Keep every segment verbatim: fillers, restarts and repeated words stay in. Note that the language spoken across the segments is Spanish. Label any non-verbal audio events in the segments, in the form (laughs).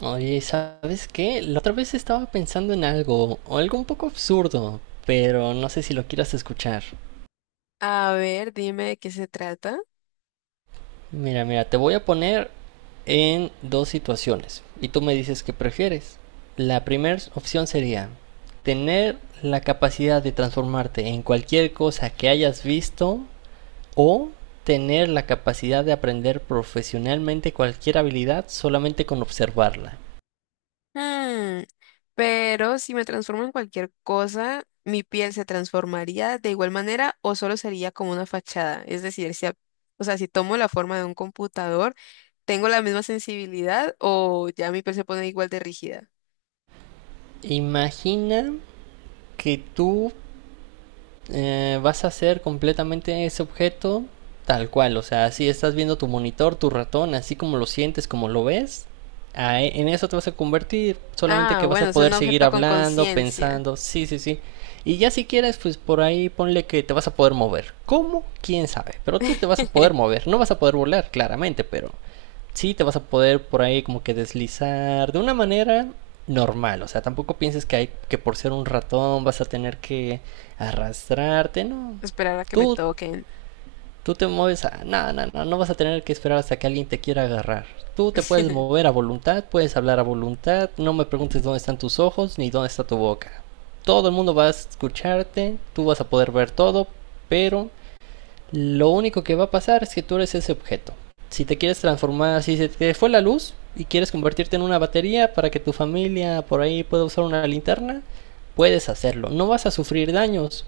Oye, ¿sabes qué? La otra vez estaba pensando en algo, o algo un poco absurdo, pero no sé si lo quieras escuchar. A ver, dime de qué se trata. Mira, mira, te voy a poner en dos situaciones y tú me dices qué prefieres. La primera opción sería tener la capacidad de transformarte en cualquier cosa que hayas visto o tener la capacidad de aprender profesionalmente cualquier habilidad solamente con observarla. Mm, pero si me transformo en cualquier cosa, ¿mi piel se transformaría de igual manera o solo sería como una fachada? Es decir, si, a- o sea, si tomo la forma de un computador, ¿tengo la misma sensibilidad o ya mi piel se pone igual de rígida? Imagina que tú eh, vas a hacer completamente ese objeto tal cual. O sea, si estás viendo tu monitor, tu ratón, así como lo sientes, como lo ves, a- en eso te vas a convertir. Solamente Ah, que vas a bueno, es poder un seguir objeto con hablando, conciencia. pensando. Sí, sí, sí. Y ya si quieres, pues por ahí ponle que te vas a poder mover. ¿Cómo? ¿Quién sabe? Pero tú te vas a poder (laughs) mover. No vas a poder volar, claramente, pero sí te vas a poder por ahí como que deslizar de una manera normal. O sea, tampoco pienses que hay que por ser un ratón vas a tener que arrastrarte, no. Esperar a que me Tú toquen. tú te mueves a no, no, no, no vas a tener que esperar hasta que alguien te quiera agarrar. Tú te puedes (laughs) mover a voluntad, puedes hablar a voluntad, no me preguntes dónde están tus ojos ni dónde está tu boca. Todo el mundo va a escucharte, tú vas a poder ver todo, pero lo único que va a pasar es que tú eres ese objeto. Si te quieres transformar, si se te fue la luz y quieres convertirte en una batería para que tu familia por ahí pueda usar una linterna, puedes hacerlo. No vas a sufrir daños.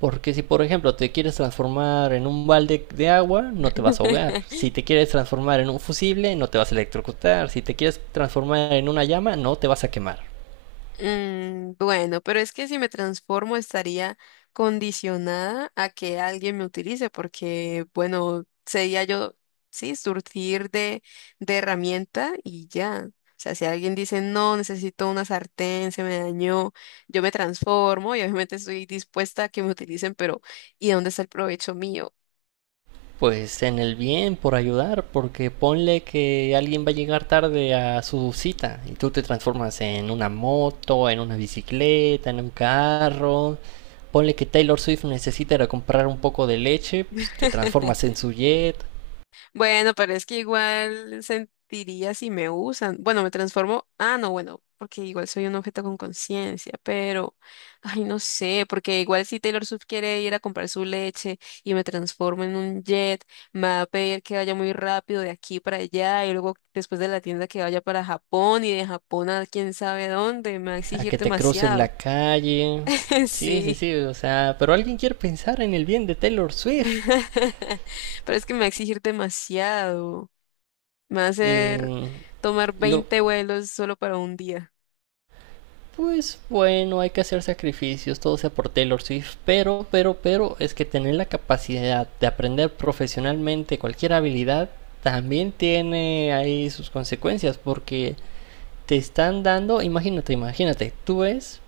Porque si por ejemplo te quieres transformar en un balde de agua, no te vas a ahogar. Si te quieres transformar en un fusible, no te vas a electrocutar. Si te quieres transformar en una llama, no te vas a quemar. Mm, bueno, pero es que si me transformo estaría condicionada a que alguien me utilice, porque, bueno, sería yo, sí, surtir de, de herramienta y ya. O sea, si alguien dice, no, necesito una sartén, se me dañó, yo me transformo y obviamente estoy dispuesta a que me utilicen, pero ¿y dónde está el provecho mío? Pues en el bien, por ayudar, porque ponle que alguien va a llegar tarde a su cita y tú te transformas en una moto, en una bicicleta, en un carro. Ponle que Taylor Swift necesita ir a comprar un poco de leche, pues te transformas (laughs) en su jet, Bueno, pero es que igual sentiría si me usan. Bueno, me transformo. Ah, no, bueno, porque igual soy un objeto con conciencia, pero, ay, no sé, porque igual si Taylor Swift quiere ir a comprar su leche y me transformo en un jet, me va a pedir que vaya muy rápido de aquí para allá y luego después de la tienda que vaya para Japón y de Japón a quién sabe dónde, me va a a exigir que te cruces la demasiado. calle. (laughs) Sí, sí, Sí. sí, o sea, pero alguien quiere pensar en el bien de Taylor Swift. (laughs) Pero es que me va a exigir demasiado. Me va a hacer Y tomar lo, veinte vuelos solo para un día. Pues bueno, hay que hacer sacrificios, todo sea por Taylor Swift, pero, pero, pero es que tener la capacidad de aprender profesionalmente cualquier habilidad también tiene ahí sus consecuencias porque te están dando, imagínate, imagínate, tú ves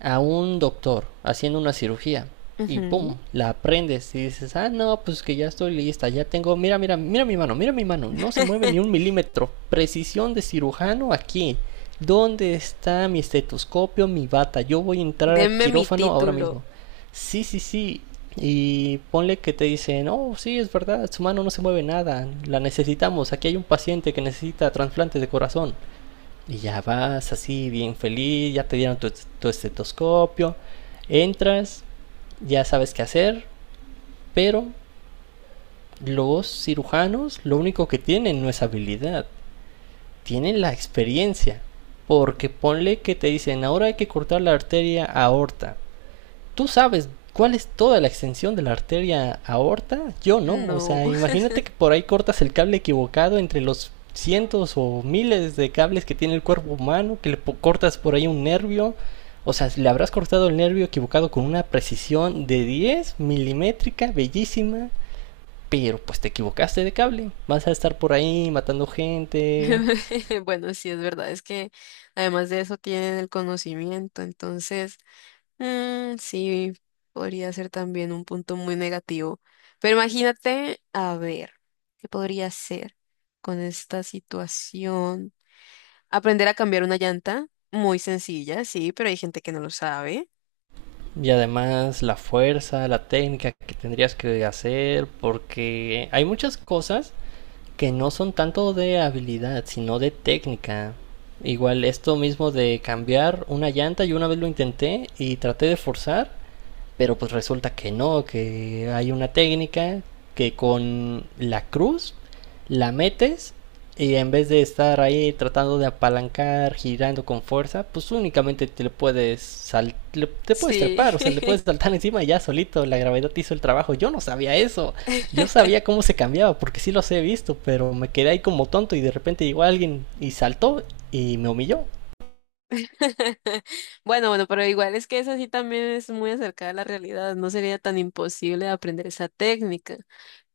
a un doctor haciendo una cirugía y pum, Ujú. la aprendes y dices, ah, no, pues que ya estoy lista, ya tengo, mira, mira, mira mi mano, mira mi mano, no se mueve ni un (laughs) milímetro, precisión de cirujano aquí, ¿dónde está mi estetoscopio, mi bata? Yo voy a entrar a Denme mi quirófano ahora título. mismo. Sí, sí, sí, y ponle que te dicen, oh, sí, es verdad, su mano no se mueve nada, la necesitamos, aquí hay un paciente que necesita trasplante de corazón. Y ya vas así, bien feliz, ya te dieron tu, tu estetoscopio, entras, ya sabes qué hacer, pero los cirujanos lo único que tienen no es habilidad, tienen la experiencia. Porque ponle que te dicen, ahora hay que cortar la arteria aorta, tú sabes cuál es toda la extensión de la arteria aorta, yo no. O No. sea, imagínate que por ahí cortas el cable equivocado entre los cientos o miles de cables que tiene el cuerpo humano, que le cortas por ahí un nervio. O sea, le habrás cortado el nervio equivocado con una precisión de diez milimétrica, bellísima, pero pues te equivocaste de cable. Vas a estar por ahí matando gente. (laughs) Bueno, sí, es verdad. Es que además de eso tienen el conocimiento. Entonces, mm, sí, podría ser también un punto muy negativo. Pero imagínate, a ver, ¿qué podría ser con esta situación? Aprender a cambiar una llanta. Muy sencilla, sí, pero hay gente que no lo sabe. Y además la fuerza, la técnica que tendrías que hacer, porque hay muchas cosas que no son tanto de habilidad, sino de técnica. Igual esto mismo de cambiar una llanta, yo una vez lo intenté y traté de forzar pero pues resulta que no, que hay una técnica que con la cruz la metes y en vez de estar ahí tratando de apalancar, girando con fuerza, pues únicamente te le puedes sal le te puedes Sí. trepar, o sea, le puedes (laughs) saltar (laughs) encima y ya solito, la gravedad hizo el trabajo. Yo no sabía eso. Yo (laughs) sabía cómo se cambiaba porque sí los he visto, pero me quedé ahí como tonto y de repente llegó alguien y saltó y me humilló. Bueno, bueno, pero igual es que eso sí también es muy acercada a la realidad, no sería tan imposible aprender esa técnica,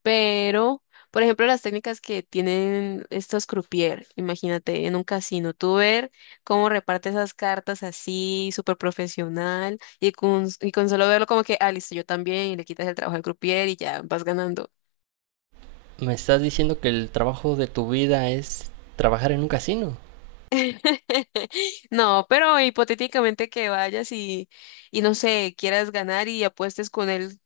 pero, por ejemplo, las técnicas que tienen estos croupier, imagínate en un casino, tú ver cómo reparte esas cartas así, súper profesional, y con, y con solo verlo como que, ah, listo, yo también, y le quitas el trabajo al croupier y ya vas ganando. Me estás diciendo que el trabajo de tu vida es trabajar en un casino. (laughs) No, pero hipotéticamente que vayas y, y no sé, quieras ganar y apuestes con él.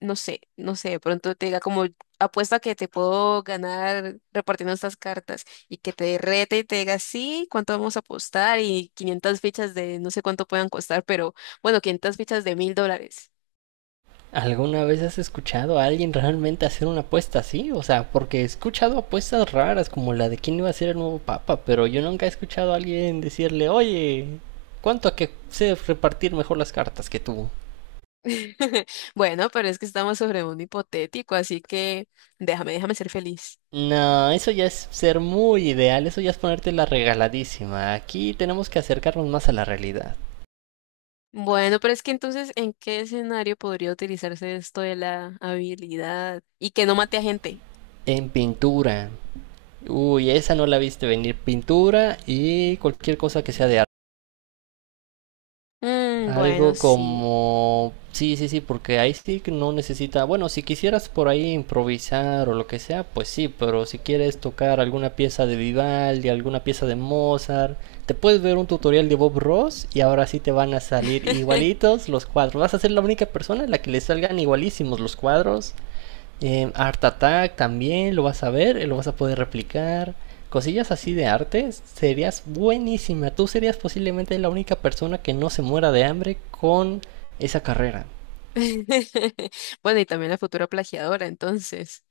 No sé, no sé, de pronto te diga como apuesta que te puedo ganar repartiendo estas cartas y que te rete y te diga, sí, ¿cuánto vamos a apostar? Y quinientas fichas de no sé cuánto puedan costar, pero bueno, quinientas fichas de mil dólares. ¿Alguna vez has escuchado a alguien realmente hacer una apuesta así? O sea, porque he escuchado apuestas raras como la de quién iba a ser el nuevo papa, pero yo nunca he escuchado a alguien decirle, oye, ¿cuánto a que sé repartir mejor las cartas que tú? (laughs) Bueno, pero es que estamos sobre un hipotético, así que déjame, déjame ser feliz. No, eso ya es ser muy ideal, eso ya es ponerte la regaladísima. Aquí tenemos que acercarnos más a la realidad. Bueno, pero es que entonces, ¿en qué escenario podría utilizarse esto de la habilidad y que no mate a gente? En pintura. Uy, esa no la viste venir. Pintura y cualquier cosa que sea de arte. Mm, bueno, Algo sí. como... Sí, sí, sí, porque ahí sí que no necesita... Bueno, si quisieras por ahí improvisar o lo que sea, pues sí, pero si quieres tocar alguna pieza de Vivaldi, alguna pieza de Mozart, te puedes ver un tutorial de Bob Ross y ahora sí te van a salir (laughs) igualitos los cuadros. Vas a ser la única persona a la que le salgan igualísimos los cuadros. eh, Art Attack también lo vas a ver, eh, lo vas a poder replicar. Cosillas así de arte, serías buenísima. Tú serías posiblemente la única persona que no se muera de hambre con esa carrera. (laughs) Bueno, y también la futura plagiadora, entonces.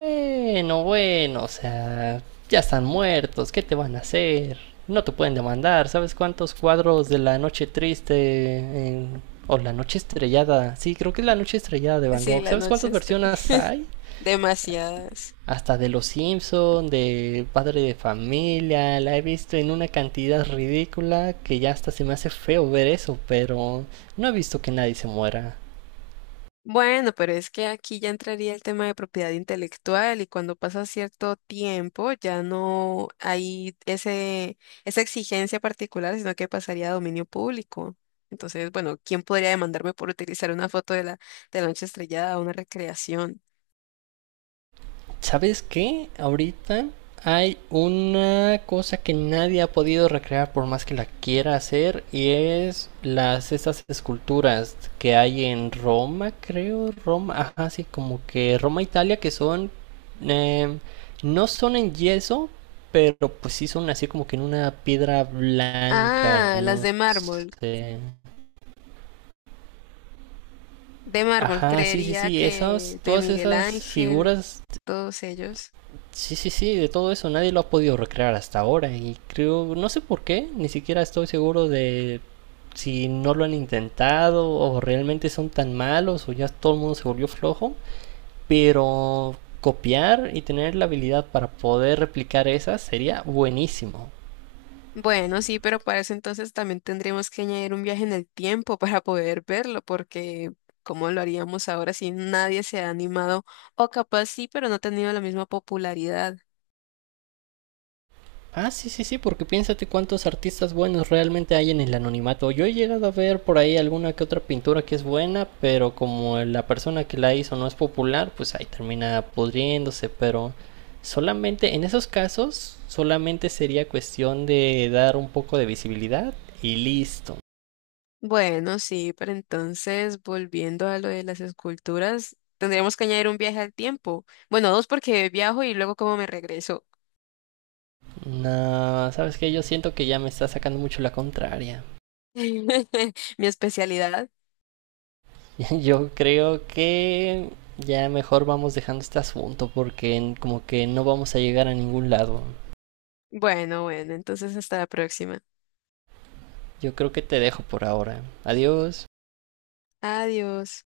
Bueno, bueno, o sea, ya están muertos, ¿qué te van a hacer? No te pueden demandar, ¿sabes cuántos cuadros de la noche triste en- o la noche estrellada? Sí, creo que es la noche estrellada de Van Sí, Gogh. la ¿Sabes noche cuántas es tre- versiones (laughs) hay? demasiadas. Hasta de Los Simpson, de Padre de Familia, la he visto en una cantidad ridícula que ya hasta se me hace feo ver eso, pero no he visto que nadie se muera. Bueno, pero es que aquí ya entraría el tema de propiedad intelectual y cuando pasa cierto tiempo ya no hay ese, esa exigencia particular, sino que pasaría a dominio público. Entonces, bueno, ¿quién podría demandarme por utilizar una foto de la, de la noche estrellada o una recreación? ¿Sabes qué? Ahorita hay una cosa que nadie ha podido recrear por más que la quiera hacer y es las estas esculturas que hay en Roma, creo, Roma, ajá, sí, como que Roma, Italia, que son em, no son en yeso, pero pues sí son así como que en una piedra blanca, Ah, las no de mármol. sé. De mármol, Ajá, sí, sí, creería sí, esas, que de todas Miguel esas Ángel, figuras. todos ellos. Sí, sí, sí, de todo eso nadie lo ha podido recrear hasta ahora y creo, no sé por qué, ni siquiera estoy seguro de si no lo han intentado o realmente son tan malos o ya todo el mundo se volvió flojo, pero copiar y tener la habilidad para poder replicar esas sería buenísimo. Bueno, sí, pero para eso entonces también tendríamos que añadir un viaje en el tiempo para poder verlo, porque ¿cómo lo haríamos ahora si nadie se ha animado? O capaz sí, pero no ha tenido la misma popularidad. Ah, sí, sí, sí, porque piénsate cuántos artistas buenos realmente hay en el anonimato. Yo he llegado a ver por ahí alguna que otra pintura que es buena, pero como la persona que la hizo no es popular, pues ahí termina pudriéndose, pero solamente en esos casos solamente sería cuestión de dar un poco de visibilidad y listo. Bueno, sí, pero entonces volviendo a lo de las esculturas, tendríamos que añadir un viaje al tiempo. Bueno, dos porque viajo y luego cómo me regreso. No, sabes que yo siento que ya me está sacando mucho la contraria. (laughs) Mi especialidad. (laughs) Yo creo que ya mejor vamos dejando este asunto porque en- como que no vamos a llegar a ningún lado. Bueno, bueno, entonces hasta la próxima. Yo creo que te dejo por ahora. Adiós. Adiós.